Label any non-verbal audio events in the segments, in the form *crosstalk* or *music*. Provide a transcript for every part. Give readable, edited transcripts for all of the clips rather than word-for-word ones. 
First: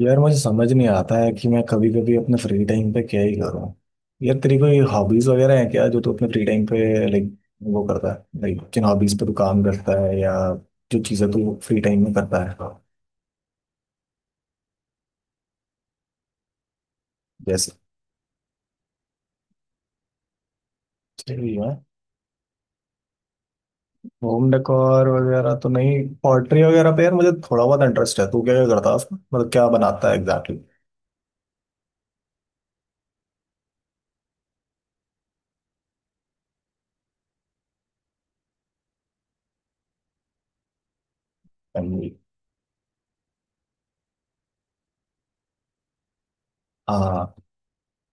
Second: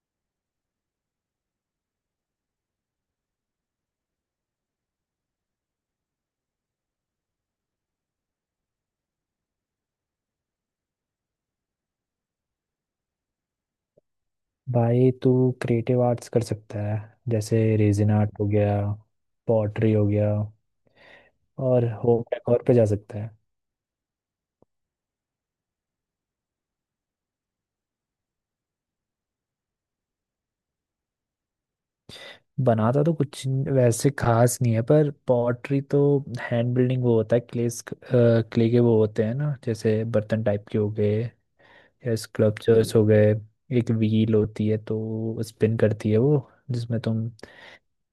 यार मुझे समझ नहीं आता है कि मैं कभी कभी अपने फ्री टाइम पे क्या ही करूँ। यार तेरी कोई हॉबीज वगैरह है क्या जो तू अपने फ्री टाइम पे लाइक वो करता है? लाइक किन हॉबीज पे तू काम करता है या जो चीज़ें तू फ्री टाइम में करता है? भाई तू क्रिएटिव आर्ट्स कर सकता है। जैसे जैसे रेजिन आर्ट हो गया, पॉटरी हो गया सही है। और होम डेकोर पे जा सकता है। होम डेकोर वगैरह तो नहीं। पॉटरी वगैरह पे यार मुझे थोड़ा बहुत इंटरेस्ट है। तू क्या क्या करता है उसमें? मतलब क्या बनाता है एग्जैक्टली? बनाता तो कुछ वैसे खास नहीं है, पर पॉटरी तो हैंड बिल्डिंग वो होता है। क्ले क्ले के वो होते हैं ना, जैसे बर्तन टाइप के हो गए या स्कल्पचर्स हो गए। एक व्हील होती है तो स्पिन करती है वो, जिसमें तुम हाँ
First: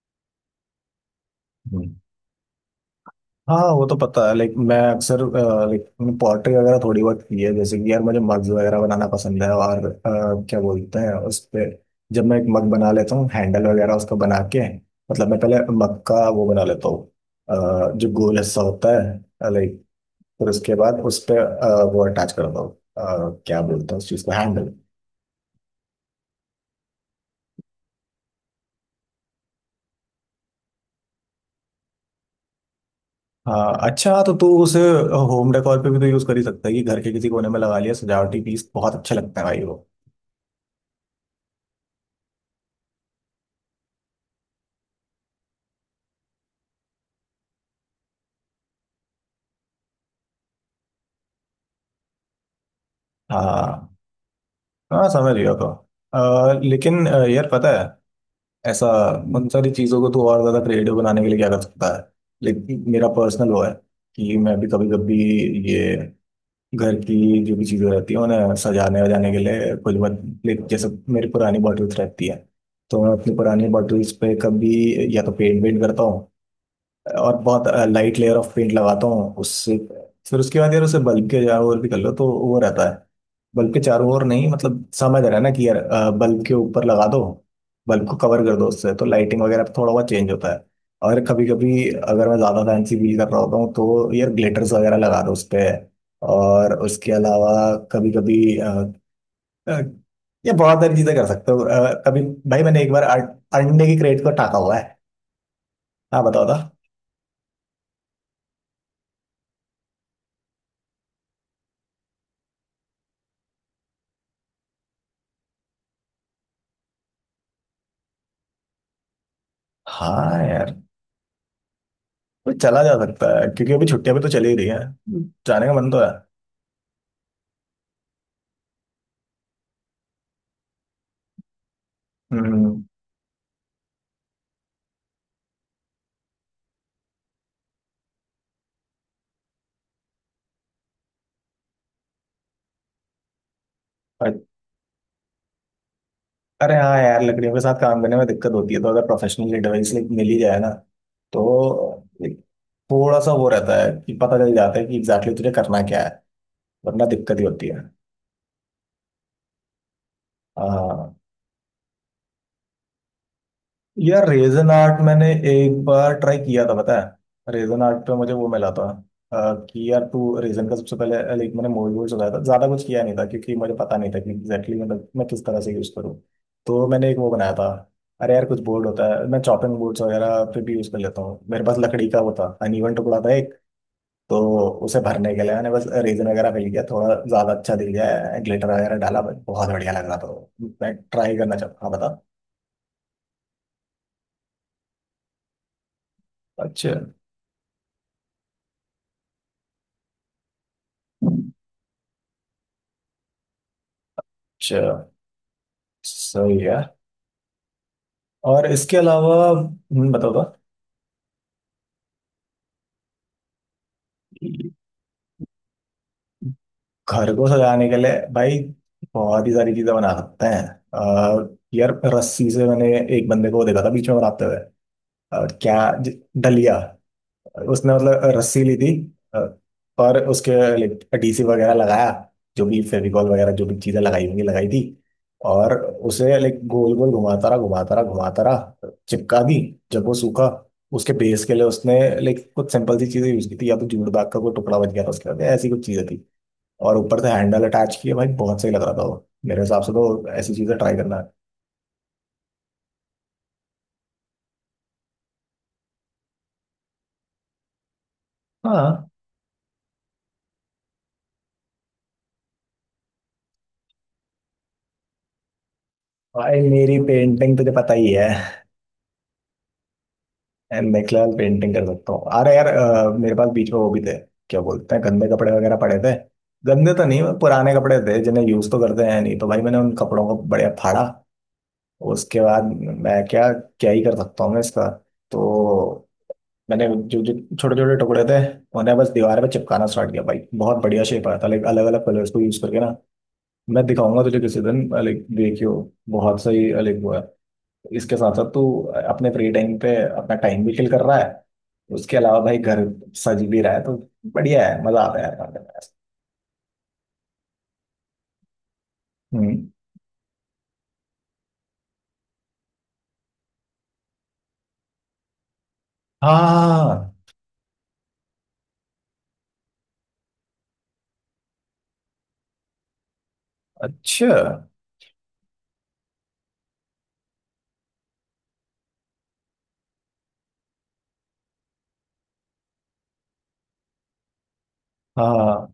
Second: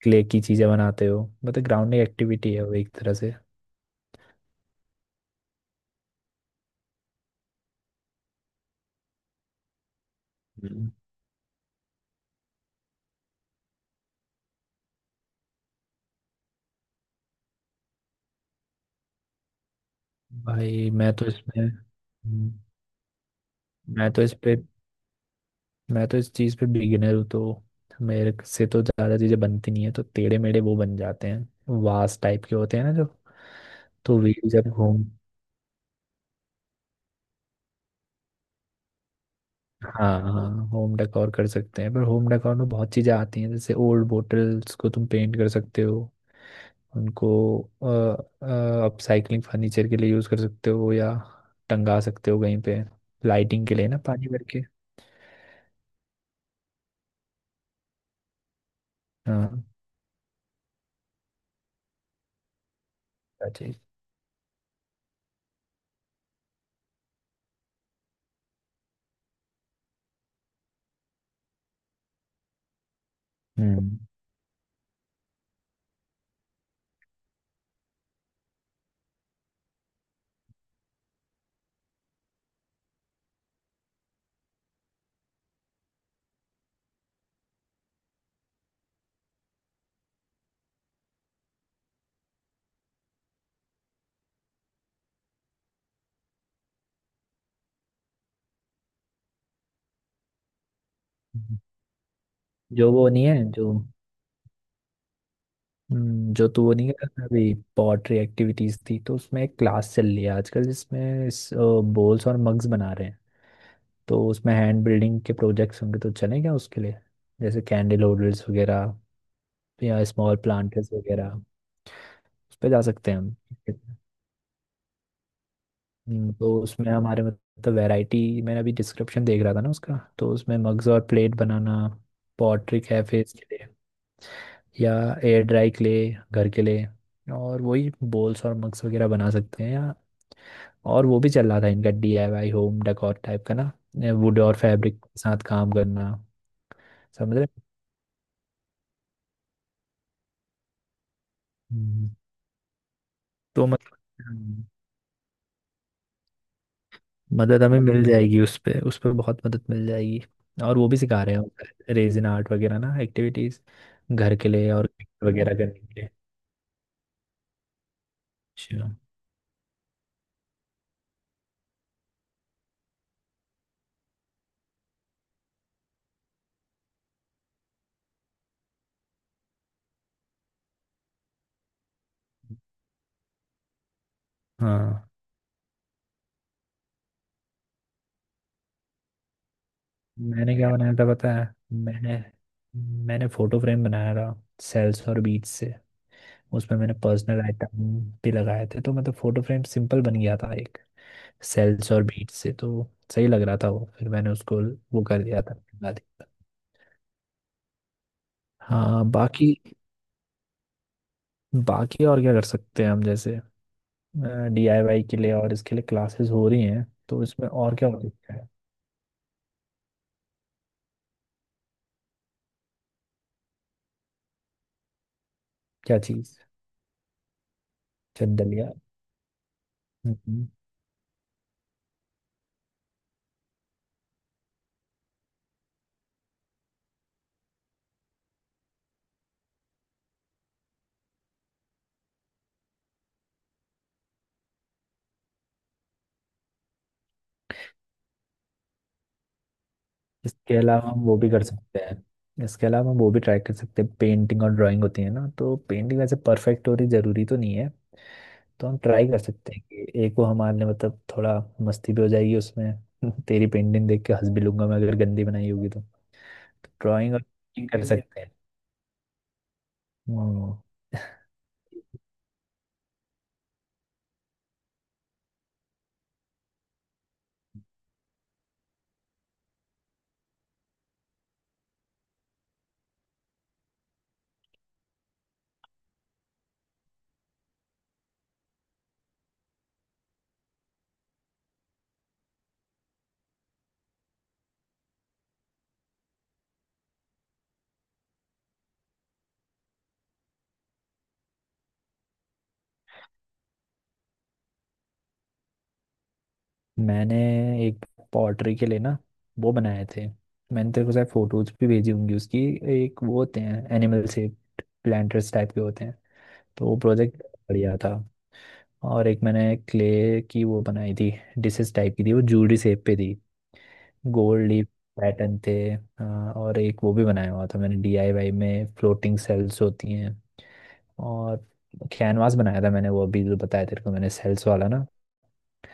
क्ले की चीज़ें बनाते हो। मतलब ग्राउंडिंग एक्टिविटी है वो एक तरह से। हाँ वो तो पता है। लाइक मैं अक्सर लाइक पॉटरी वगैरह थोड़ी बहुत की है। जैसे कि यार मुझे मग्स वगैरह बनाना पसंद है। और क्या हम्म। बोलते हैं उस पे, जब मैं एक मग बना लेता हूँ, हैंडल वगैरह उसको बना के। मतलब मैं पहले मग का वो बना लेता हूँ, जो गोल हिस्सा होता है लाइक। फिर उसके भाई बाद मैं उस तो पे इसमें वो अटैच करता हूँ। क्या बोलते हैं उस मैं तो चीज़ को, इस पे हैंडल। मैं तो इस चीज़ पे बिगिनर हूँ, तो मेरे से तो ज़्यादा चीज़ें बनती नहीं है। तो टेढ़े मेढ़े वो बन जाते हैं, वास टाइप के होते हैं ना जो। हाँ तो अच्छा तो तू व्हील जब उसे होम। होम डेकोर पे भी तो यूज़ कर ही सकता है कि घर के किसी कोने में लगा लिया, सजावटी पीस बहुत अच्छा लगता है भाई वो। हाँ हाँ, होम डेकोर कर सकते हैं, पर होम डेकोर में बहुत चीज़ें आती हैं। जैसे ओल्ड बोटल्स को तुम पेंट कर सकते हो, उनको अपसाइकलिंग फर्नीचर के लिए यूज़ कर सकते हो या टंगा सकते हो कहीं पे लाइटिंग के हाँ लिए ना, पानी भर के। हाँ, समझ गया। तो लेकिन यार पता है, ऐसा उन हाँ, सारी चीज़ों को तो और ज़्यादा क्रिएटिव बनाने के लिए क्या कर सकता है? लेकिन मेरा पर्सनल वो है अच्छा। कि मैं भी कभी कभी ये घर की जो भी चीज़ें रहती हैं उन्हें सजाने वजाने के लिए कुछ मत। लाइक जैसे मेरी पुरानी बॉटल्स रहती है, तो मैं अपनी पुरानी हम्म बॉटल्स पे कभी या तो पेंट वेंट करता हूँ, और बहुत लाइट लेयर ऑफ पेंट लगाता हूँ उससे। फिर उसके बाद यार उसे बल्ब के चारों ओर भी कर लो तो वो रहता है। बल्ब के चारों ओर नहीं, मतलब समझ रहा है ना कि यार बल्ब के ऊपर लगा दो, बल्ब को कवर कर दो उससे, तो लाइटिंग वगैरह पे थोड़ा बहुत चेंज होता है। और कभी कभी अगर मैं ज़्यादा फैंसी फील कर रहा होता हूँ तो यार ग्लिटर्स वगैरह लगा दो उस पर। और उसके अलावा कभी कभी ये बहुत सारी चीज़ें कर सकते हो। कभी भाई मैंने एक जो बार वो नहीं है जो, अंडे की क्रेट को टाका हुआ है। हाँ बताओ जो था। तू वो नहीं कह रहा था अभी, पॉटरी एक्टिविटीज थी तो उसमें एक क्लास चल रही है आजकल जिसमें बोल्स और मग्स बना रहे हैं। तो उसमें हैंड बिल्डिंग के प्रोजेक्ट्स होंगे, तो चलें क्या उसके लिए। जैसे कैंडल होल्डर्स वगैरह या स्मॉल हाँ यार, प्लांटर्स वगैरह। तो उस पर चला जा जा सकते हैं सकता हम। है क्योंकि अभी छुट्टियां भी तो चली ही रही है। जाने का मन तो है। तो उसमें हमारे मतलब वैरायटी, मैंने अभी डिस्क्रिप्शन देख रहा था ना उसका, तो उसमें मग्स और प्लेट बनाना, पॉटरी हम्म। कैफेज या एयर ड्राई क्ले घर के लिए, और वही बोल्स और मग्स वगैरह बना सकते हैं। या और वो भी चल रहा था इनका, डीआईवाई होम डेकोर टाइप का ना, वुड अ- और फैब्रिक के साथ काम करना। अरे हाँ यार, समझ रहे। लकड़ियों के साथ काम करने में दिक्कत होती है, तो अगर प्रोफेशनल एडवाइस मिल ही जाए ना, तो हम्म। एक थोड़ा सा वो तो रहता है मतलब कि पता चल जाता है कि एग्जैक्टली exactly तुझे करना क्या है, वरना दिक्कत ही मदद होती हमें है। मिल जाएगी। उस पे बहुत मदद मिल जाएगी। और वो भी हाँ सिखा रहे हैं रेजिन आर्ट वगैरह ना, एक्टिविटीज यार, घर के रेजन लिए और आर्ट गिफ्ट मैंने वगैरह करने एक के लिए। बार ट्राई किया था, पता है रेजन आर्ट पे मुझे वो मिला था, अच्छा। कि यार तू रेजन का सबसे पहले लाइक मैंने मोल्ड वोल्ड चलाया था, ज्यादा कुछ किया नहीं था क्योंकि मुझे पता नहीं था कि एग्जैक्टली मतलब मैं किस तरह से यूज करूँ। तो मैंने एक वो बनाया था। अरे यार कुछ बोर्ड होता है, मैं चॉपिंग बोर्ड्स वगैरह पे भी यूज कर लेता हूँ। मेरे पास लकड़ी का वो था, अनइवन टुकड़ा था एक, तो उसे हाँ, भरने के लिए मैंने बस रेजन वगैरह मिल गया थोड़ा, ज्यादा अच्छा दिख गया, ग्लिटर वगैरह डाला, बहुत बढ़िया लग रहा था वो। मैंने क्या बनाया मैं था पता ट्राई है? करना चाहता हाँ, बता। मैंने मैंने फोटो फ्रेम बनाया था सेल्स और बीज से। उसमें अच्छा मैंने पर्सनल आइटम भी लगाए थे, तो मतलब फोटो फ्रेम सिंपल बन गया था एक, सेल्स और बीज से। तो सही लग रहा था वो। फिर मैंने उसको अच्छा। वो कर दिया था, बना दिया था। सही है। और इसके हाँ अलावा बाकी बताओ तो। बाकी और क्या कर सकते हैं हम, जैसे डीआईवाई के लिए, और इसके लिए क्लासेस हो रही हैं तो घर को इसमें और सजाने क्या के हो लिए सकता है। भाई बहुत ही सारी चीजें बना सकते हैं। यार रस्सी से मैंने एक बंदे को देखा था बीच में बनाते हुए, और क्या क्या चीज़? डलिया। उसने मतलब रस्सी चंदलिया। ली थी, अ, और उसके लाइक डीसी वगैरह लगाया, जो भी फेविकॉल वगैरह जो भी चीजें लगाई होंगी लगाई थी, और उसे लाइक गोल गोल घुमाता रहा घुमाता रहा घुमाता रहा चिपका दी। जब वो सूखा, उसके बेस के लिए उसने लाइक कुछ सिंपल सी चीजें यूज की थी, या तो जूट बैग का कोई टुकड़ा बच गया था उसके बाद, ऐसी कुछ चीजें थी। और ऊपर से हैंडल अटैच किए, भाई बहुत सही लग रहा था वो, मेरे हिसाब से तो ऐसी इसके चीजें अलावा ट्राई हम वो करना भी है। कर सकते हैं, इसके अलावा हम वो भी ट्राई कर सकते हैं, पेंटिंग और ड्राइंग होती है ना। तो पेंटिंग वैसे परफेक्ट हो रही जरूरी तो नहीं है। तो हम ट्राई हाँ कर सकते हैं कि एक वो हमारे मतलब थोड़ा मस्ती भी हो जाएगी उसमें। *laughs* तेरी पेंटिंग देख के हंस भी लूंगा मैं, अगर गंदी बनाई होगी तो। भाई, मेरी ड्राइंग और पेंटिंग पेंटिंग तुझे कर पता ही सकते है। हैं। हम्म, यार मैं फिलहाल पेंटिंग कर सकता हूँ। अरे यार मेरे पास बीच में वो भी थे, क्या बोलते हैं, गंदे कपड़े वगैरह पड़े थे। गंदे तो नहीं, पुराने कपड़े थे, जिन्हें यूज तो करते हैं नहीं, तो भाई मैंने उन कपड़ों को बढ़िया फाड़ा। उसके बाद मैं क्या क्या ही कर सकता हूँ मैं इसका? तो मैंने जो जो छोटे छोटे टुकड़े थे, उन्हें बस दीवार पे चिपकाना स्टार्ट किया। भाई बहुत बढ़िया शेप आया था, लाइक अलग अलग कलर्स को यूज करके ना। मैं दिखाऊंगा तुझे किसी दिन, लाइक देखियो, बहुत सही लाइक वो है। इसके साथ साथ तू अपने फ्री टाइम पे अपना टाइम भी किल कर रहा है, उसके अलावा भाई घर सज भी रहा है, तो बढ़िया है, मजा आता है यार खाने में। मैंने एक पॉटरी के लिए ना वो हम्म। बनाए थे। मैंने तेरे को शायद फोटोज भी भेजी होंगी उसकी। एक वो होते हैं एनिमल शेप, प्लांटर्स टाइप के होते हैं। तो वो हाँ। प्रोजेक्ट बढ़िया था। और एक मैंने क्ले की वो बनाई थी, डिशेस टाइप की थी वो, जूडी शेप पे थी। अच्छा। गोल्ड लीफ पैटर्न थे। हाँ, और एक वो भी बनाया हुआ था मैंने डीआईवाई में, फ्लोटिंग सेल्स होती हैं। और कैनवास बनाया था मैंने, वो अभी जो बताया तेरे को मैंने, सेल्स वाला ना। हाँ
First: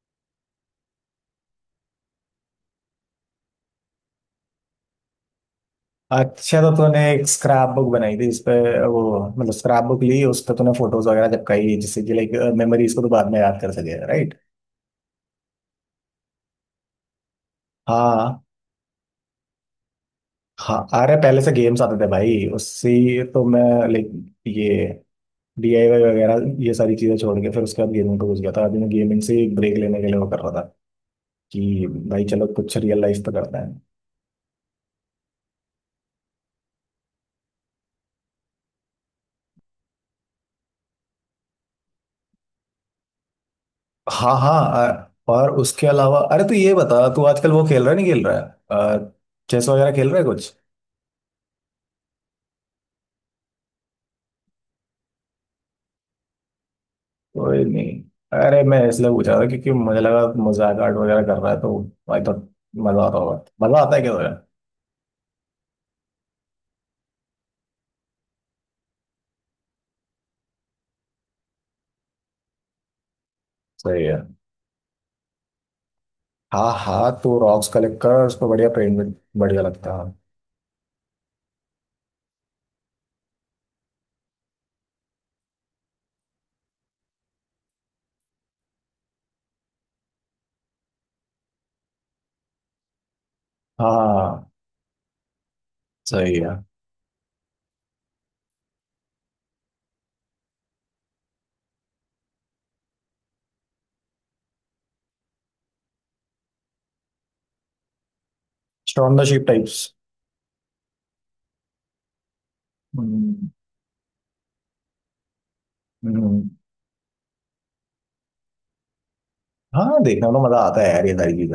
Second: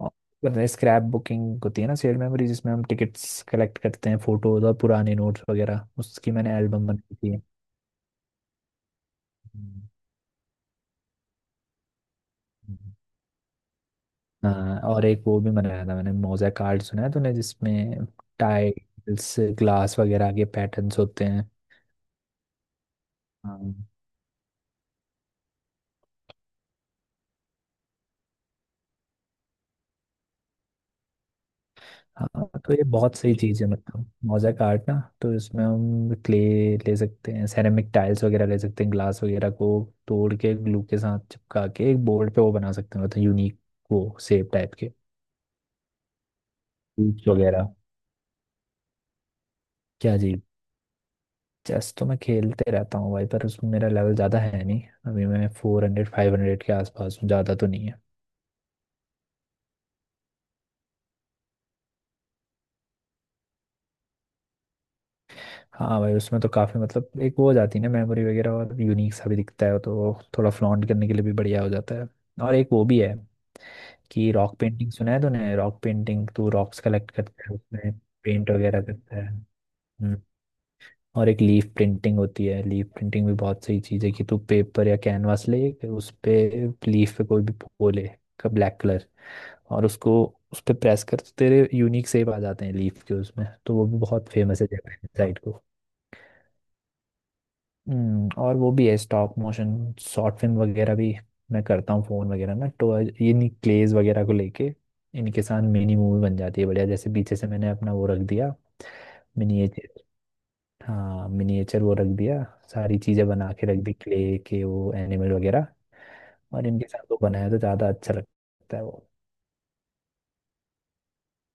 और स्क्रैप बुकिंग होती है ना, शेयर मेमोरी जिसमें हम टिकट्स कलेक्ट करते हैं, फोटोज और पुराने नोट्स वगैरह, उसकी मैंने अच्छा, तो एल्बम तूने बनाई एक थी। स्क्रैप बुक बनाई थी जिसपे वो, मतलब स्क्रैप बुक ली, उस पे तूने फोटोज वगैरह चिपकाई, जिससे कि लाइक हम्म, मेमोरीज को तो बाद में याद कर सके, राइट? हाँ, और एक वो भी बनाया था मैंने, मोज़ेक आर्ट सुना है तूने, जिसमें हाँ टाइल्स ग्लास वगैरह के हाँ, पैटर्न्स अरे होते पहले हैं। से गेम्स आते थे भाई उससे, तो मैं हाँ लाइक ये डीआईवाई वगैरह ये सारी चीजें छोड़ के फिर उसके बाद गेमिंग पे घुस गया था। अभी मैं गेमिंग से ब्रेक लेने के लिए वो कर रहा था कि भाई हाँ, चलो तो कुछ ये रियल बहुत लाइफ पे सही करते चीज़ है, हैं। मतलब मोज़ेक आर्ट ना। तो इसमें हम क्ले ले सकते हैं, सेरेमिक टाइल्स वगैरह ले सकते हैं, ग्लास वगैरह को तोड़ के ग्लू के साथ चिपका के एक बोर्ड पे वो बना सकते हैं, मतलब यूनिक वो हाँ सेप टाइप हाँ के। और उसके अलावा अरे, तो ये बता तू hoops आजकल वो वगैरह। खेल रहा है नहीं खेल रहा है? अ, चेस वगैरह खेल क्या रहा है जी? कुछ? चेस तो मैं खेलते रहता हूँ भाई, पर उसमें मेरा लेवल ज़्यादा है नहीं। अभी मैं 400 500 के आसपास हूँ, ज़्यादा कोई तो नहीं है। नहीं, अरे मैं इसलिए पूछा था क्योंकि मुझे लगा मजाक आर्ट वगैरह कर रहा है तो आई थॉट मजा आता होगा। मजा आता है क्या तुझे? हाँ भाई, उसमें तो काफ़ी मतलब एक वो हो जाती है ना, मेमोरी वगैरह, और यूनिक सा भी दिखता है, तो वो थोड़ा फ्लॉन्ट करने के लिए भी बढ़िया हो जाता है। और एक वो भी है सही है। कि रॉक पेंटिंग, सुना है तूने रॉक पेंटिंग? तू हाँ रॉक्स हाँ, कलेक्ट तो करता है, रॉक्स उसमें कलेक्ट कर उस पर पेंट बढ़िया वगैरह करता पेंट है। बढ़िया लगता है। हम्म, और एक लीफ प्रिंटिंग होती है। लीफ प्रिंटिंग भी बहुत सही चीज़ है कि तू पेपर या कैनवास ले, कि उस पे लीफ पे कोई भी वो ले, का ब्लैक कलर, और उसको उस पे प्रेस कर, तो तेरे यूनिक शेप आ जाते हैं लीफ के उसमें। तो वो भी बहुत हाँ। फेमस है जापान साइड को। सही है। और वो भी है स्टॉप मोशन, शॉर्ट फिल्म वगैरह भी मैं करता हूँ फोन वगैरह ना। तो इन्हीं क्लेज वगैरह को लेके, इनके साथ मिनी मूवी बन जाती है बढ़िया। जैसे पीछे से मैंने अपना वो रख दिया stone the ship types. Miniature. हाँ मिनिएचर वो रख दिया, सारी चीज़ें हम्म। बना के रख दी, क्ले के वो एनिमल वगैरह, हम्म। और इनके साथ वो बनाया तो ज़्यादा अच्छा लगता है वो। हाँ देखने में तो मजा आता है यार ये सारी,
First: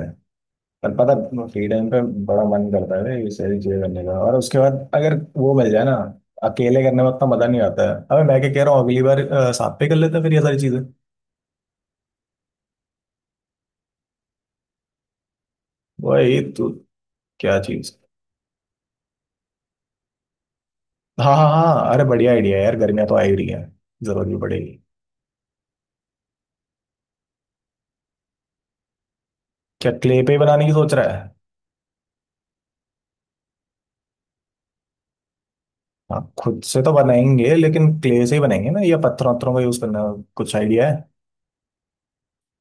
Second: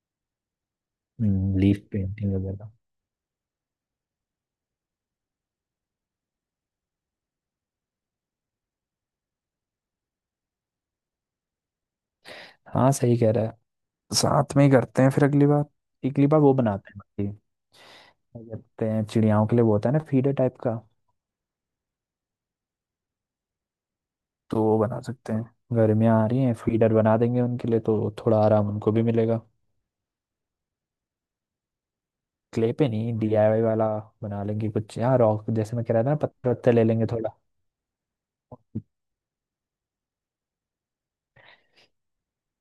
पर पता है, फ्री लीफ टाइम पे पेंटिंग बड़ा मन वगैरह। करता है ना ये सारी चीजें करने का, और उसके बाद अगर वो मिल जाए ना, अकेले करने में उतना मजा नहीं आता है। अबे मैं क्या कह रहा हूँ, अगली बार साथ पे कर लेते हैं फिर ये सारी चीजें। हाँ सही कह रहा है, साथ में ही करते हैं फिर अगली बार। अगली वही बार वो तो। बनाते हैं बाकी। क्या चीज? क्या कहते हैं चिड़ियाओं के लिए वो होता है ना, फीडर टाइप का। हाँ हाँ हाँ अरे, बढ़िया आइडिया है यार, गर्मियाँ तो आ ही रही है, जरूरत भी तो वो पड़ेगी। बना सकते हैं। गर्मियाँ आ रही हैं, फीडर बना देंगे उनके लिए, तो थोड़ा आराम उनको भी मिलेगा। क्या क्ले पे ही बनाने की सोच रहा है? क्ले पे नहीं, डीआईवाई वाला बना लेंगे कुछ। यहाँ रॉक, जैसे मैं कह रहा था ना, हाँ पत्थर खुद वत्थर से ले तो लेंगे थोड़ा। बनाएंगे, लेकिन क्ले से ही बनाएंगे ना या पत्थरों वत्थरों का यूज करना? कुछ आइडिया है?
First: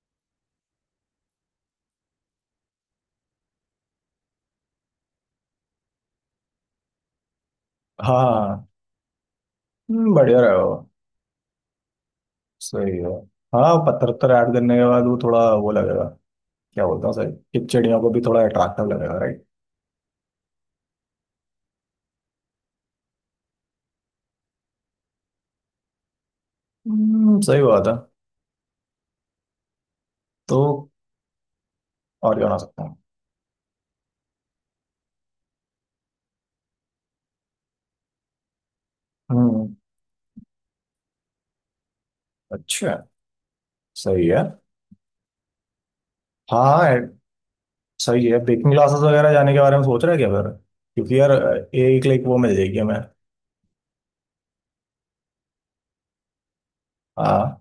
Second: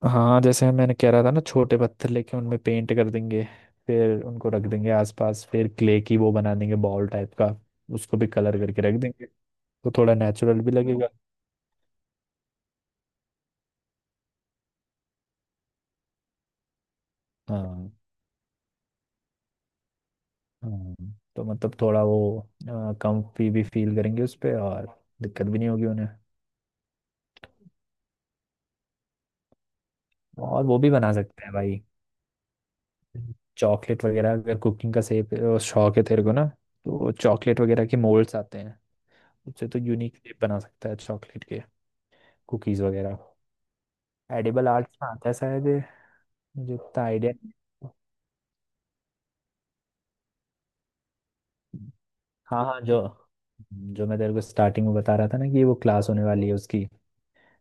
हाँ जैसे मैंने कह रहा था ना, छोटे पत्थर लेके उनमें पेंट कर देंगे, फिर उनको रख देंगे आसपास। फिर क्ले की वो बना देंगे बॉल टाइप का, उसको हाँ भी कलर हाँ। करके रख देंगे। तो थोड़ा बढ़िया रहे नेचुरल भी हो। लगेगा। सही है। हाँ पत्थर वत्थर ऐड करने के बाद वो थोड़ा वो लगेगा, क्या बोलता हूँ सर, एक हाँ चिड़िया को भी थोड़ा अट्रैक्टिव लगेगा, राइट? हाँ, तो मतलब थोड़ा वो, कंफी भी फील करेंगे उस पे, और दिक्कत भी नहीं होगी उन्हें। हम्म, सही बात है। तो और वो भी बना सकते हैं भाई, और क्या बना सकता हूँ? चॉकलेट वगैरह, अगर कुकिंग का शौक है तेरे को ना। तो चॉकलेट वगैरह के मोल्ड्स आते हैं, उससे हम्म। तो यूनिक शेप बना सकता है चॉकलेट के, कुकीज़ अच्छा। वगैरह। सही है। एडिबल आर्ट्स में आता है शायद ये, मुझे हाँ इतना आइडिया नहीं। सही है। बेकिंग क्लासेस वगैरह जाने के बारे में सोच रहा है क्या फिर? क्योंकि यार एक लाइक वो मिल हाँ जाएगी हाँ, हमें। जो जो मैं तेरे को स्टार्टिंग में बता रहा था ना कि वो क्लास होने वाली है उसकी, हाँ।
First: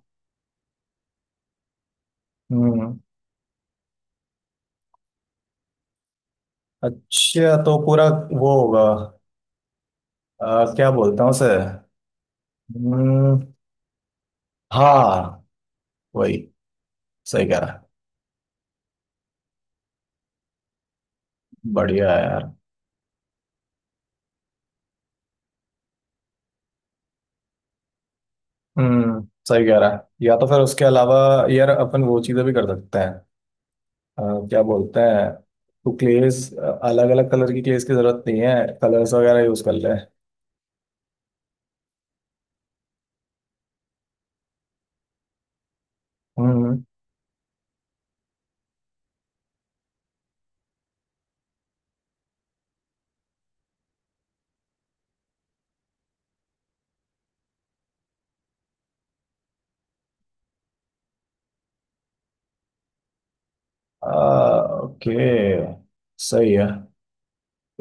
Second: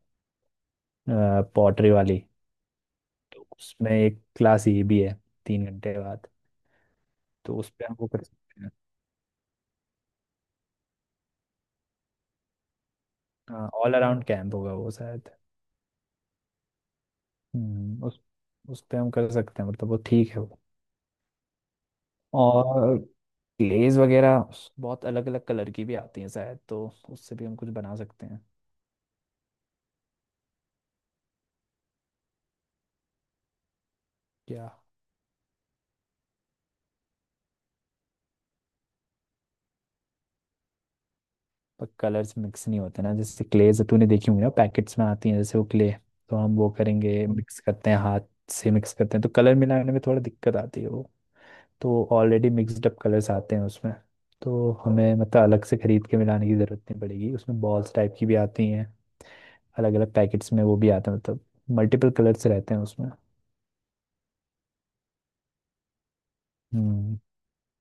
पॉटरी वाली। हम्म। तो उसमें एक क्लास ये भी है, 3 घंटे बाद। अच्छा तो उस तो पे हम पूरा वो कर वो सकते हैं। होगा? क्या बोलता हूँ सर। हम्म। हाँ, ऑल अराउंड कैंप होगा वो शायद। हाँ वही, सही कह रहा हम्म, उस उस पे हम कर सकते हैं, मतलब वो ठीक है। है। बढ़िया है यार। और क्लेज वगैरह बहुत अलग अलग कलर की भी आती हैं शायद, तो उससे भी हम कुछ बना सकते हैं। हम्म, सही कह रहा है। या तो फिर उसके अलावा यार अपन वो चीजें भी कर सकते हैं। अ, क्या क्या? बोलते हैं, तो क्लेस अलग अलग कलर की क्लेस की जरूरत नहीं है, कलर्स वगैरह यूज कर ले। पर कलर्स मिक्स नहीं होते ना, जैसे क्लेज तूने देखी होंगी ना, पैकेट्स में आती हैं जैसे वो क्ले। तो हम वो हम्म। करेंगे, मिक्स करते हैं हाथ से, मिक्स करते हैं तो कलर मिलाने में थोड़ा दिक्कत आती है वो। तो ऑलरेडी मिक्सड अप कलर्स आते हैं उसमें। तो हमें मतलब अलग से खरीद के मिलाने की ज़रूरत नहीं पड़ेगी उसमें। बॉल्स टाइप की भी आती हैं अलग अलग पैकेट्स में, वो भी आते हैं मतलब मल्टीपल कलर्स रहते हैं उसमें। ओके। सही है। हम्म।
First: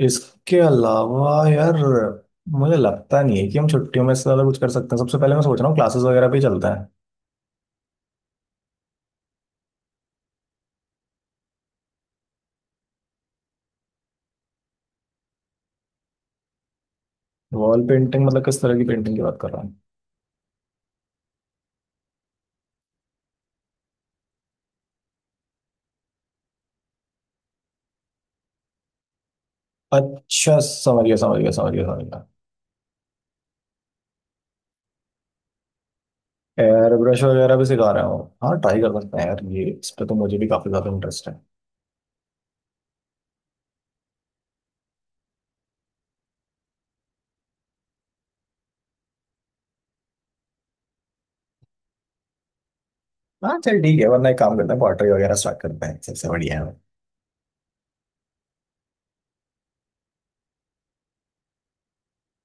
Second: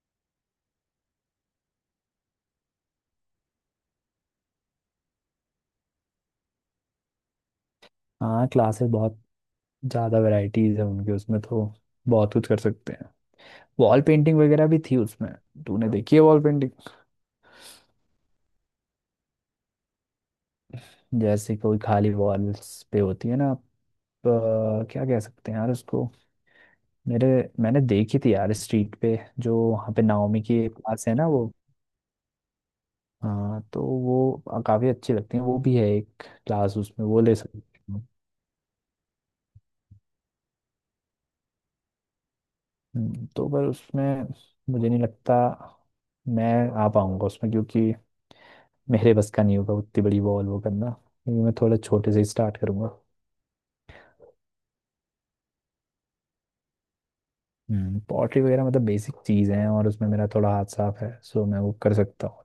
इसके अलावा यार मुझे लगता नहीं है कि हम छुट्टियों में इससे ज्यादा कुछ कर सकते हैं। सबसे पहले मैं सोच रहा हूँ क्लासेस वगैरह पे ही चलता है। हाँ, क्लासेस बहुत ज़्यादा वैरायटीज है उनके, उसमें तो बहुत कुछ कर सकते हैं। वॉल पेंटिंग वगैरह भी थी उसमें। तूने देखी है वॉल पेंटिंग? वॉल पेंटिंग मतलब किस तरह की पेंटिंग की बात कर रहा हूँ? जैसे कोई खाली वॉल्स पे होती है ना आप, क्या कह सकते हैं यार उसको। मेरे मैंने देखी थी यार स्ट्रीट पे, जो वहाँ पे नाओमी की अच्छा, एक समझ क्लास है गया ना समझ गया वो। समझ गया समझ गया। हाँ तो वो काफी अच्छी लगती है। वो भी है एक क्लास एयर उसमें, वो ब्रश ले वगैरह सकते भी सिखा हैं। रहे हो? हाँ ट्राई कर सकते हैं यार, ये इस पे तो मुझे भी काफी ज्यादा इंटरेस्ट है। तो पर उसमें मुझे नहीं लगता मैं आ पाऊंगा उसमें, क्योंकि मेरे बस का नहीं होगा उतनी बड़ी वॉल वो करना, क्योंकि मैं थोड़ा छोटे से ही स्टार्ट करूंगा। हाँ चल ठीक है, वरना एक काम करते हैं पॉटरी वगैरह स्टार्ट करते हैं, सबसे बढ़िया है। हम्म, पॉटरी वगैरह मतलब बेसिक चीज़ है, और उसमें मेरा थोड़ा हाथ साफ है, सो मैं वो कर सकता हूँ।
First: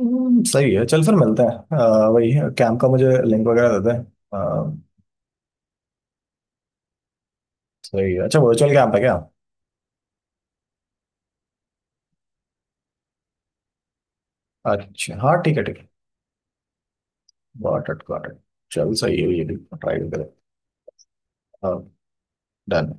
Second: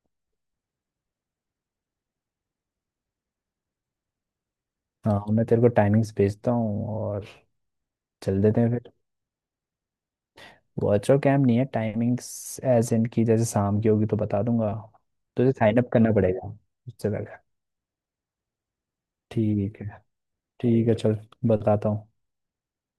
सही है। चल फिर मिलते हैं। वही कैंप का मुझे लिंक वगैरह देते हैं। हाँ, और मैं तेरे को टाइमिंग्स भेजता हूँ, और सही है। अच्छा चल देते हैं वर्चुअल फिर। कैंप है क्या? वर्चुअल कैम्प नहीं है, टाइमिंग्स एज इन की, जैसे शाम की होगी तो बता दूंगा। अच्छा, हाँ तुझे ठीक है ठीक साइन है। अप करना पड़ेगा उससे पहले। Got it got it. चल सही है, ये भी ठीक है। ट्राई करें। ठीक है चल, बताता हूँ। डन।